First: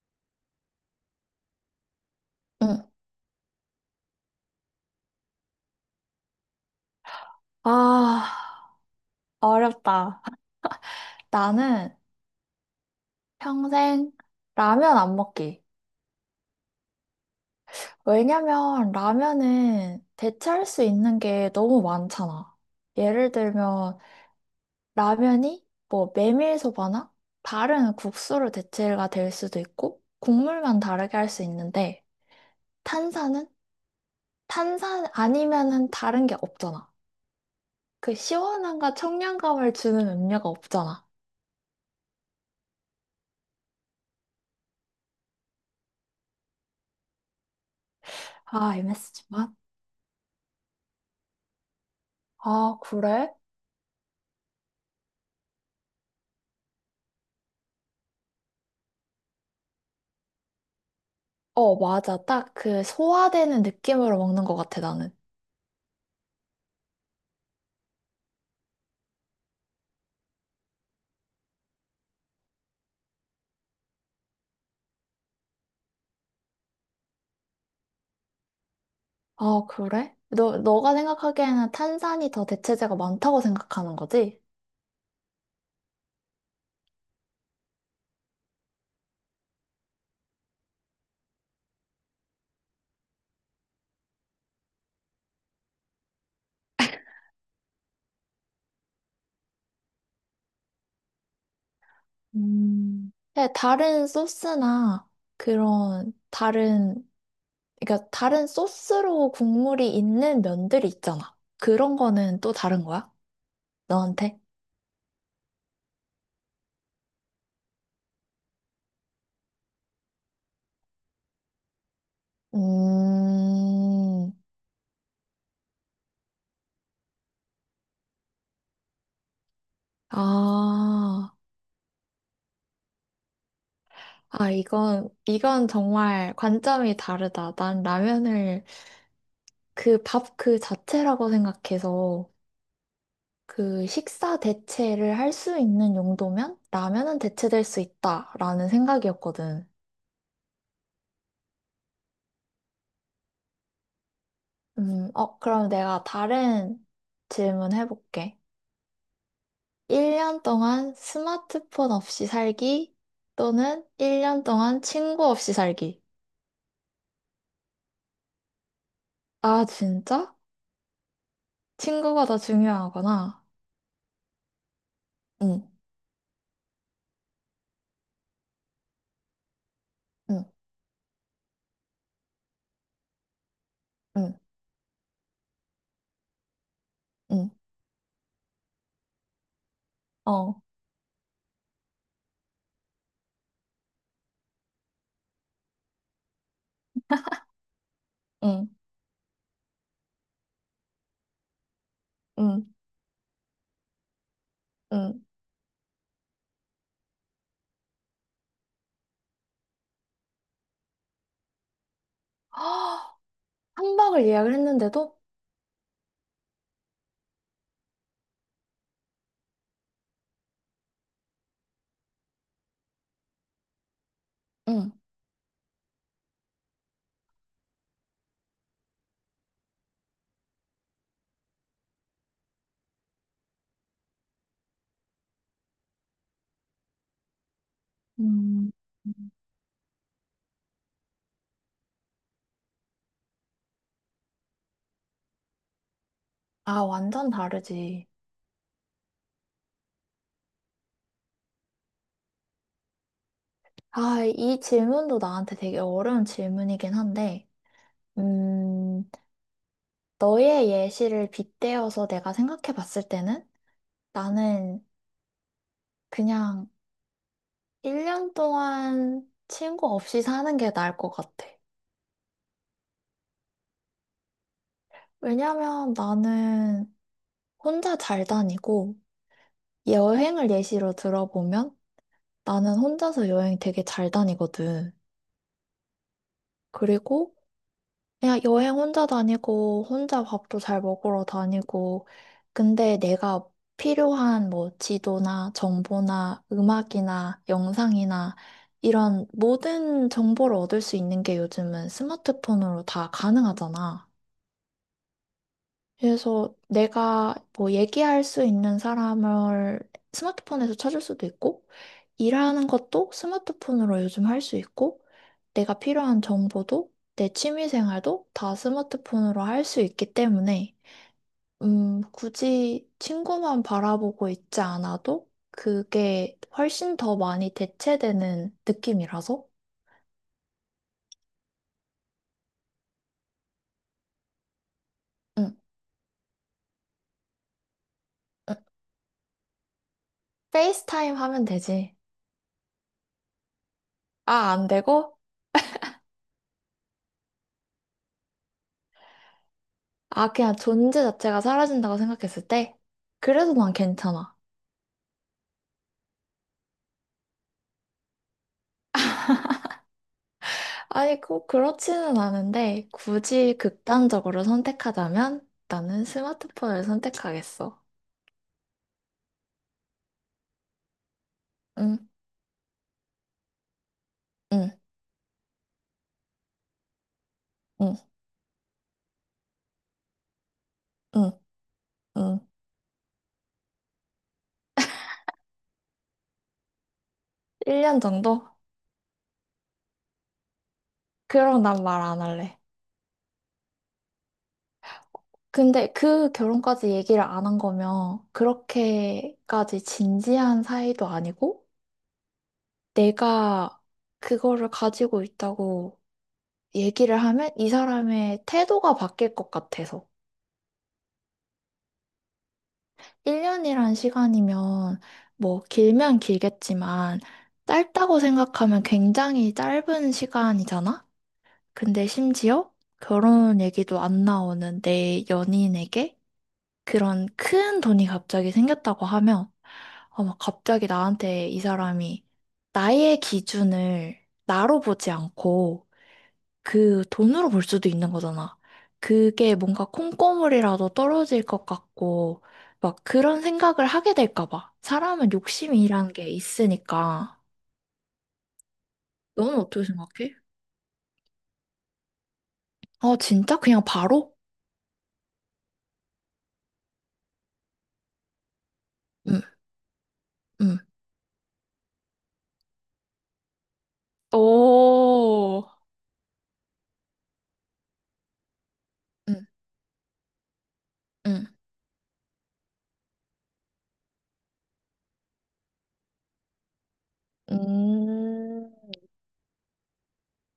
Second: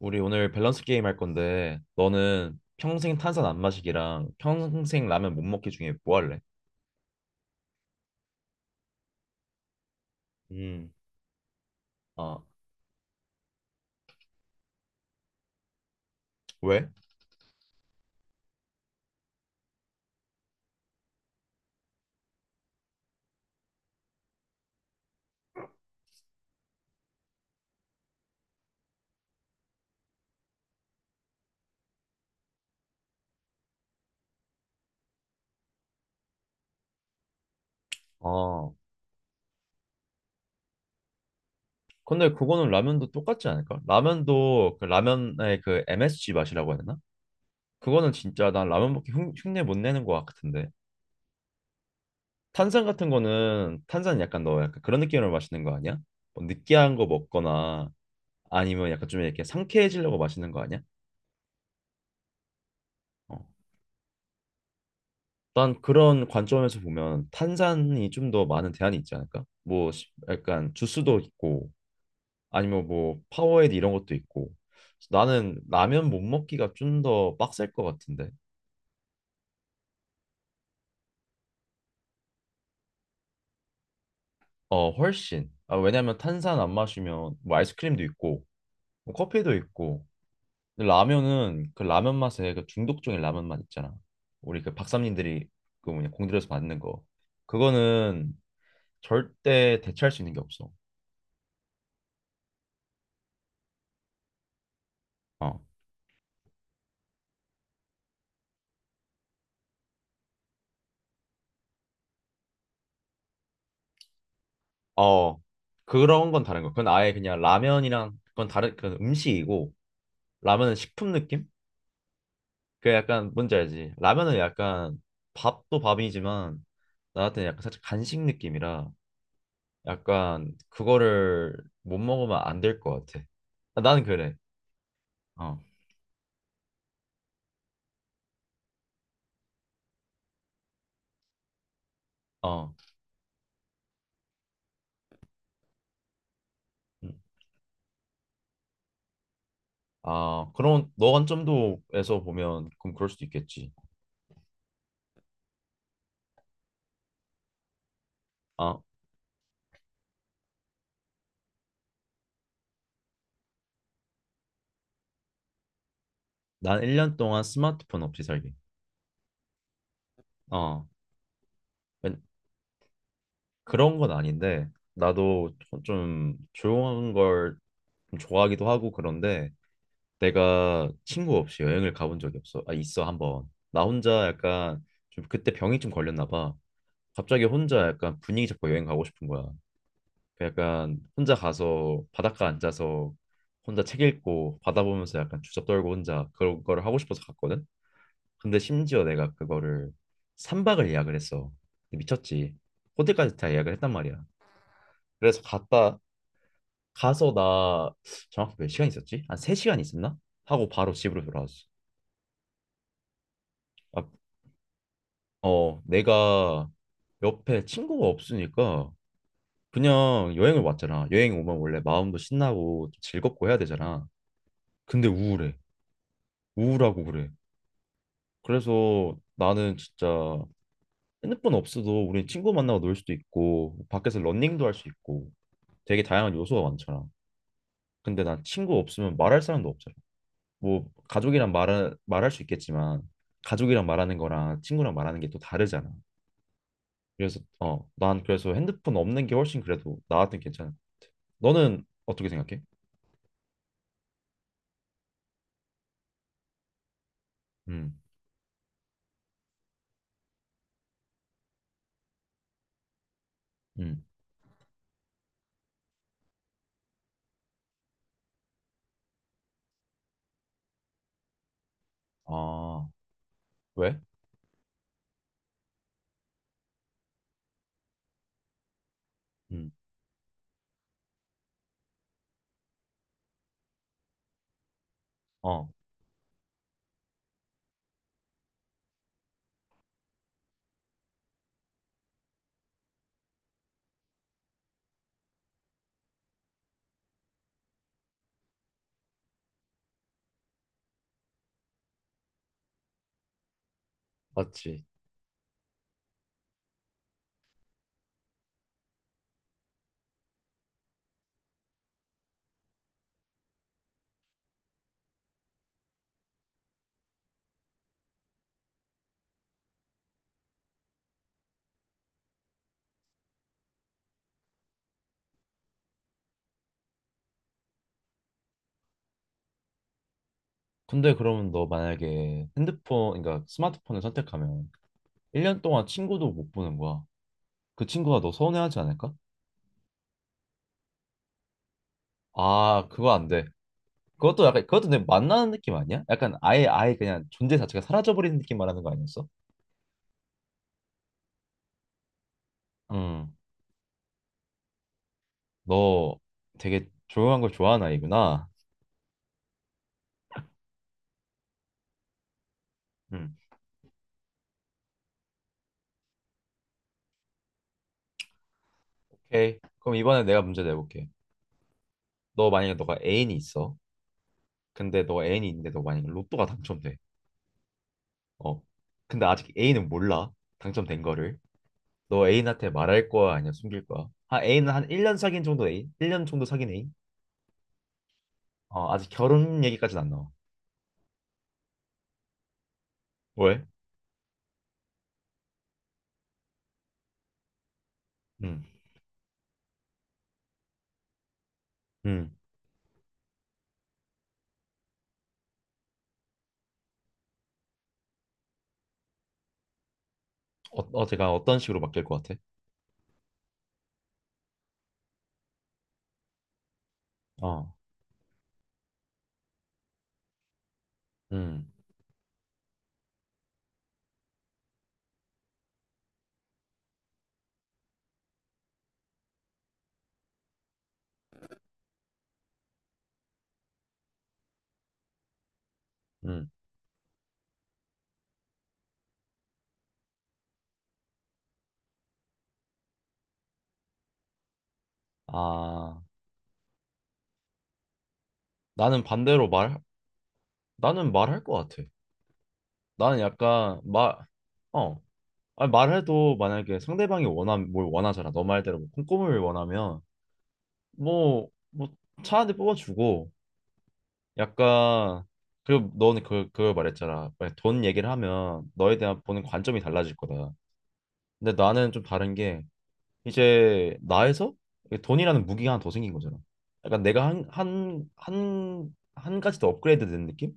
우리 오늘 밸런스 게임 할 건데 너는 응. 평생 탄산 안 마시기랑 평생 라면 못 먹기 중에 뭐 할래? 아, 어렵다. 음, 나는 아 평생 라면 안 먹기. 왜? 왜냐면 라면은 대체할 수 있는 게 너무 많잖아. 예를 들면 라면이 뭐 메밀소바나 다른 국수로 대체가 될 수도 있고 국물만 다르게 할 수 있는데 탄산은 탄산 아니면은 다른 게 없잖아. 그 아 시원함과 청량감을 주는 음료가 없잖아. 근데 그거는 라면도 똑같지 않을까? 라면도 라면의 그 MSG 맛이라고 해야 되나? 그거는 진짜 난 아, m 라면 먹기 s 지 만 흉내 못 내는 것 같은데 아, 탄산 같은 그래? 거는 탄산 약간 너 약간 그런 느낌으로 마시는 거 아니야? 뭐 느끼한 거 먹거나 아니면 약간 좀 이렇게 상쾌해지려고 마시는 거 아니야? 어, 맞아. 딱 그 어. 소화되는 느낌으로 먹는 것 같아, 나는. 난 그런 관점에서 보면 탄산이 좀 더 많은 대안이 있지 않을까? 뭐 약간 주스도 있고 아니면 뭐 파워에이드 이런 것도 있고 나는 라면 못 먹기가 좀 더 빡셀 것 같은데 아, 그래? 너가 생각하기에는 탄산이 더 대체재가 많다고 생각하는 거지? 어 훨씬 아, 왜냐면 탄산 안 마시면 뭐 아이스크림도 있고 뭐 커피도 있고 근데 라면은 그 라면 맛에 그 중독적인 라면 맛 있잖아. 우리 그 박사님들이 그 뭐냐 공들여서 만든 거 그거는 절대 대체할 수 있는 게 없어. 네, 다른 소스나 어. 그런 다른, 그러니까 다른 소스로 국물이 있는 면들이 있잖아. 그런 거는 또 다른 거야? 너한테? 어, 그런 건 다른 거. 그건 아예 그냥 라면이랑 그건 다른 그건 음식이고 라면은 식품 느낌? 그 약간 뭔지 알지? 음, 라면은 약간 밥도 밥이지만 나한테는 약간 살짝 간식 느낌이라 약간 아, 그거를 못 먹으면 안 될 것 같아. 아, 나는 그래. 아, 이건, 어, 이건 정말 관점이 다르다. 난 라면을 그 밥 그 자체라고 생각해서 어. 그 식사 대체를 할 수 있는 용도면 음. 라면은 대체될 수 있다라는 생각이었거든. 아, 그럼 너 관점도에서 보면 그럼 그럴 수도 있겠지. 그럼 내가 다른 질문 해볼게. 아, 1년 동안 스마트폰 없이 살기 또는 1년 동안 친구 없이 살기. 난 1년 동안 스마트폰 없이 살기. 아, 진짜? 어. 친구가 더 중요하구나. 그런 건 아닌데 나도 응, 좀 조용한 걸좀 좋아하기도 하고 그런데 응, 내가 친구 없이 여행을 가본 적이 없어. 아 있어 한번. 나 혼자 응, 약간 좀 그때 병이 좀 걸렸나 봐. 갑자기 응, 혼자 약간 분위기 잡고 여행 가고 싶은 거야. 그 어, 약간 혼자 가서 바닷가 앉아서 혼자 책 읽고 바다 보면서 약간 주접 떨고 혼자 그런 거를 하고 싶어서 갔거든. 근데 응, 심지어 내가 그거를 3박을 예약을 했어. 미쳤지. 응, 호텔까지 다 예약을 했단 말이야. 응. 그래서 갔다 가서 나 정확히 몇 시간 있었지? 한 3시간 있었나? 하고 바로 집으로 돌아왔어. 한 아, 박을 예약을 했는데도? 어, 내가 옆에 친구가 없으니까 그냥 여행을 왔잖아. 여행 오면 원래 마음도 신나고 좀 즐겁고 해야 되잖아. 응. 근데 우울해. 우울하고 그래. 그래서 나는 진짜 핸드폰 없어도 우리 친구 만나고 놀 수도 있고 밖에서 러닝도 할 수 있고 되게 다양한 요소가 많잖아. 근데 난 음. 친구 없으면 말할 사람도 없잖아. 뭐 가족이랑 말할 수 있겠지만 가족이랑 말하는 거랑 친구랑 말하는 게 또 다르잖아. 아, 완전 그래서 어, 다르지. 난 그래서 핸드폰 없는 게 훨씬 그래도 나한테 괜찮아. 너는 어떻게 생각해? 아, 이 질문도 나한테 되게 어려운 질문이긴 한데, 음, 음, 너의 예시를 빗대어서 내가 생각해 봤을 때는 음. 나는 그냥 1년 동안 친구 없이 사는 게 나을 것 같아. 아, 왜? 왜냐면 나는 혼자 잘 다니고, 음, 여행을 예시로 들어보면 나는 혼자서 여행 되게 잘 다니거든. 어, 그리고 그냥 여행 혼자 다니고, 혼자 밥도 잘 먹으러 다니고, 근데 내가 필요한 뭐 지도나 정보나 음악이나 영상이나 이런 모든 정보를 얻을 수 있는 게 요즘은 스마트폰으로 다 가능하잖아. 맞지. 그래서 내가 뭐 얘기할 수 있는 사람을 스마트폰에서 찾을 수도 있고, 일하는 것도 스마트폰으로 요즘 할 수 있고, 내가 필요한 정보도 내 취미 생활도 다 스마트폰으로 할 수 있기 때문에, 굳이 친구만 바라보고 있지 않아도 그게 훨씬 더 많이 대체되는 느낌이라서, 근데 그러면 너 만약에 핸드폰, 그러니까 스마트폰을 선택하면 응, 1년 동안 친구도 못 보는 거야. 그 친구가 너 응. 서운해하지 않을까? 페이스타임 하면 되지. 아, 그거 안 돼. 그것도 아, 약간 안 그것도 내 되고? 만나는 느낌 아니야? 약간 아예 그냥 존재 자체가 사라져버리는 느낌 말하는 거 아니었어? 아, 그냥 존재 자체가 사라진다고 생각했을 때? 음, 그래도 난 괜찮아. 너 되게 조용한 걸 좋아하는 아이구나. 아니, 꼭 그렇지는 않은데, 음, 굳이 극단적으로 선택하자면 나는 스마트폰을 선택하겠어. 오케이. 그럼 이번에 내가 문제 내볼게. 응, 너 만약에 너가 애인이 있어. 응, 근데 너가 애인이 있는데 너 만약에 로또가 당첨돼. 응, 어. 근데 아직 애인은 몰라. 당첨된 응, 거를. 너 응. 애인한테 말할 거야? 아니면 숨길 거야? 한 애인은 한 1년 사귄 정도 애인? 1년 정도 사귄 애인? 1년 정도? 어, 아직 결혼 얘기까지는 안 나와. 그럼 난 말 안 할래. 왜? 근데 그 결혼까지 얘기를 안 한 거면 음, 그렇게까지 진지한 사이도 아니고, 음. 내가 그거를 가지고 있다고 얘기를 하면 이 사람의 태도가 바뀔 것 같아서. 어, 어제가 어떤 식으로 바뀔 것 같아? 1년이란 시간이면 뭐 길면 길겠지만 어, 짧다고 생각하면 굉장히 짧은 시간이잖아? 음, 근데 심지어 결혼 얘기도 안 나오는 내 연인에게 그런 큰 돈이 갑자기 생겼다고 하면 아마 갑자기 나한테 이 사람이 나의 기준을 나로 보지 않고 음. 그 돈으로 볼 수도 있는 거잖아. 그게 뭔가 콩고물이라도 떨어질 것 같고, 막 그런 생각을 하게 될까 봐. 사람은 아, 욕심이란 게 있으니까. 나는 반대로 너는 어떻게 생각해? 나는 말할 것 같아. 아, 나는 진짜? 약간 그냥 바로? 어, 아니, 말해도 만약에 상대방이 뭘 원하잖아. 너 말대로 뭐 꼼꼼을 응, 원하면 응. 뭐차 한 대 뽑아주고 약간 오, 그리고 너는 그걸 말했잖아. 만약에 돈 얘기를 하면 너에 대한 보는 응, 관점이 달라질 거다. 응. 근데 나는 좀 다른 게 이제 나에서 돈이라는 무기가 하나 더 생긴 거잖아. 약간 내가 음. 한 가지 더 업그레이드 된 느낌?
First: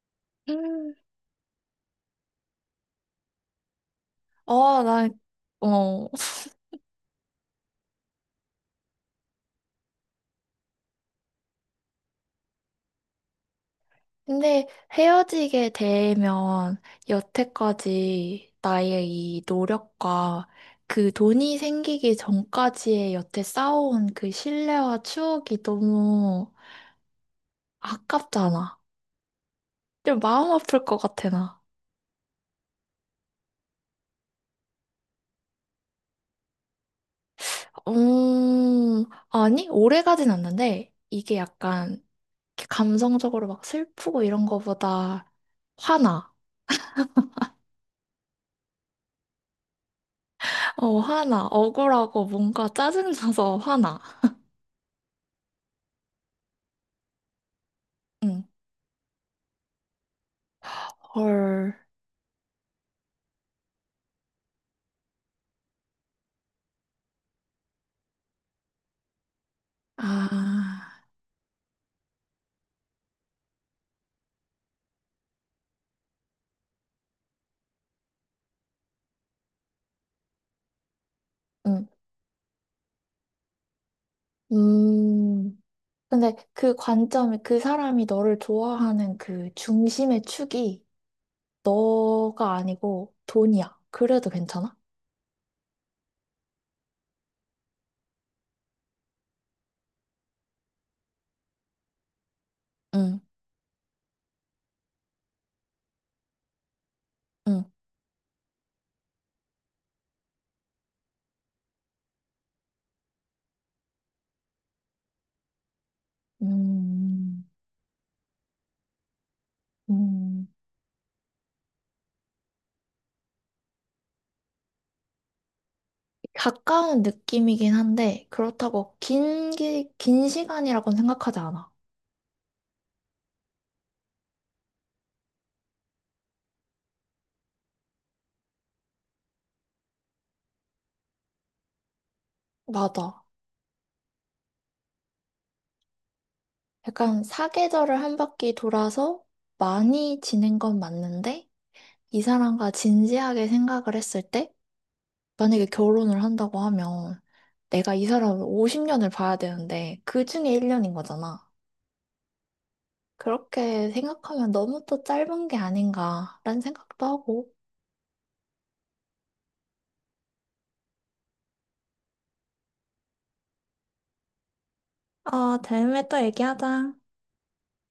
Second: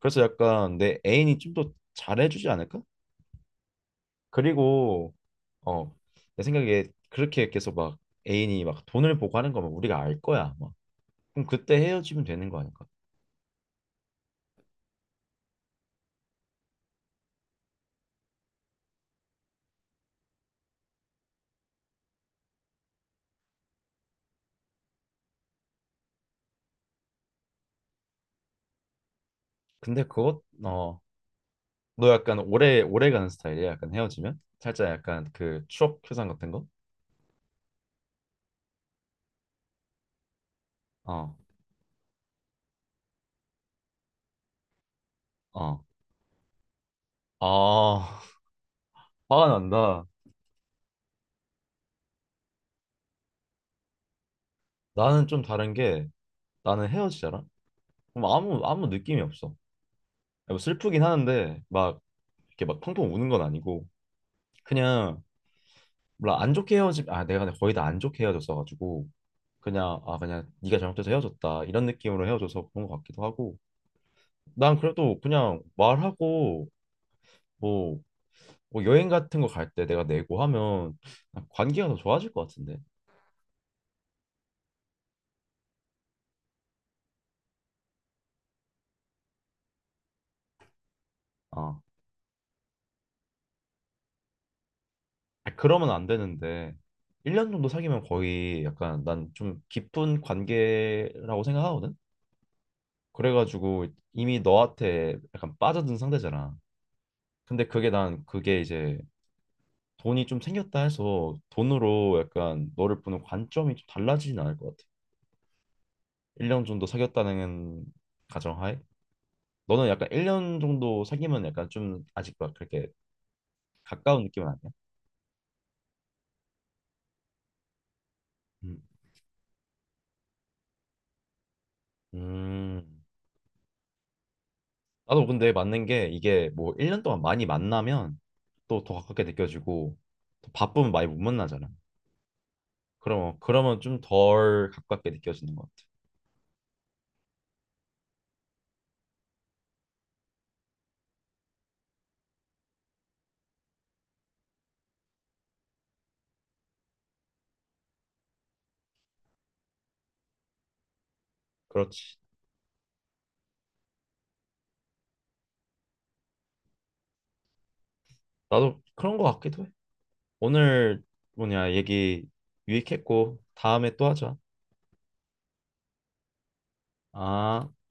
그래서 약간 음. 내 애인이 좀 더 잘해주지 않을까? 아, 난, 그리고 어, 어, 내 생각에 그렇게 계속 막 애인이 막 돈을 보고 하는 거면 우리가 알 거야. 막. 그럼 그때 헤어지면 되는 거 아닐까? 근데 헤어지게 되면 여태까지 나의 이 노력과 그 돈이 생기기 전까지의 여태 쌓아온 그 신뢰와 추억이 너무 아깝잖아. 근데 좀 그것 마음 아플 것 어, 같아, 나. 너 약간 오래 가는 스타일이야. 약간 헤어지면 살짝 약간 그 추억 회상 같은 거? 아니, 오래 가진 않는데 어, 이게 약간 이렇게 감성적으로 막 슬프고 이런 거보다 어. 화나. 아, 화가 난다. 어, 화나. 억울하고 뭔가 짜증나서 화나. 나는 좀 다른 게 나는 헤어지잖아. 그럼 응. 아무 느낌이 없어. 뭐 슬프긴 하는데 헐. 막 이렇게 막 펑펑 우는 건 아니고 그냥 몰라 안 좋게 헤어지 아 내가 근데 거의 다 안 좋게 헤어졌어가지고 그냥 아 그냥 네가 아. 잘못해서 헤어졌다 이런 느낌으로 헤어져서 그런 것 같기도 하고 난 그래도 그냥 말하고 뭐, 뭐 여행 같은 거 갈 때 내가 내고 하면 아, 응. 관계가 더 좋아질 것 같은데 음. 근데 그 관점이 그 사람이 너를 좋아하는 그 중심의 축이 아 너가 아니고 돈이야. 그래도 괜찮아? 아, 그러면 안 되는데 1년 정도 사귀면 거의 약간 난 좀 깊은 관계라고 생각하거든 응, 그래가지고 이미 너한테 약간 빠져든 상태잖아 응. 근데 그게 난 그게 이제 돈이 좀 생겼다 해서 돈으로 약간 너를 보는 관점이 좀 달라지진 않을 것 같아. 1년 정도 음, 사귀었다는 가정하에 너는 약간 음. 1년 정도 사귀면 약간 좀 아직 막 그렇게 가까운 느낌은 아니야? 가까운 느낌이긴 한데 음. 그렇다고 긴 시간이라고는 생각하지 않아. 음. 나도 근데 맞는 게 이게 뭐 1년 동안 많이 만나면 또 더 가깝게 느껴지고 또 바쁘면 많이 못 만나잖아. 맞아. 그럼 그러면 좀 덜 가깝게 느껴지는 것 같아. 약간 사계절을 한 바퀴 돌아서 많이 지낸 건 맞는데 이 사람과 진지하게 생각을 했을 때 만약에 결혼을 한다고 하면 내가 이 사람을 50년을 봐야 되는데 그 중에 1년인 거잖아. 그렇지. 그렇게 생각하면 너무 또 짧은 게 아닌가라는 생각도 하고. 나도 그런 것 같기도 해. 오늘 뭐냐 얘기 유익했고 다음에 또 하자. 어, 다음에 또 얘기하자. 아.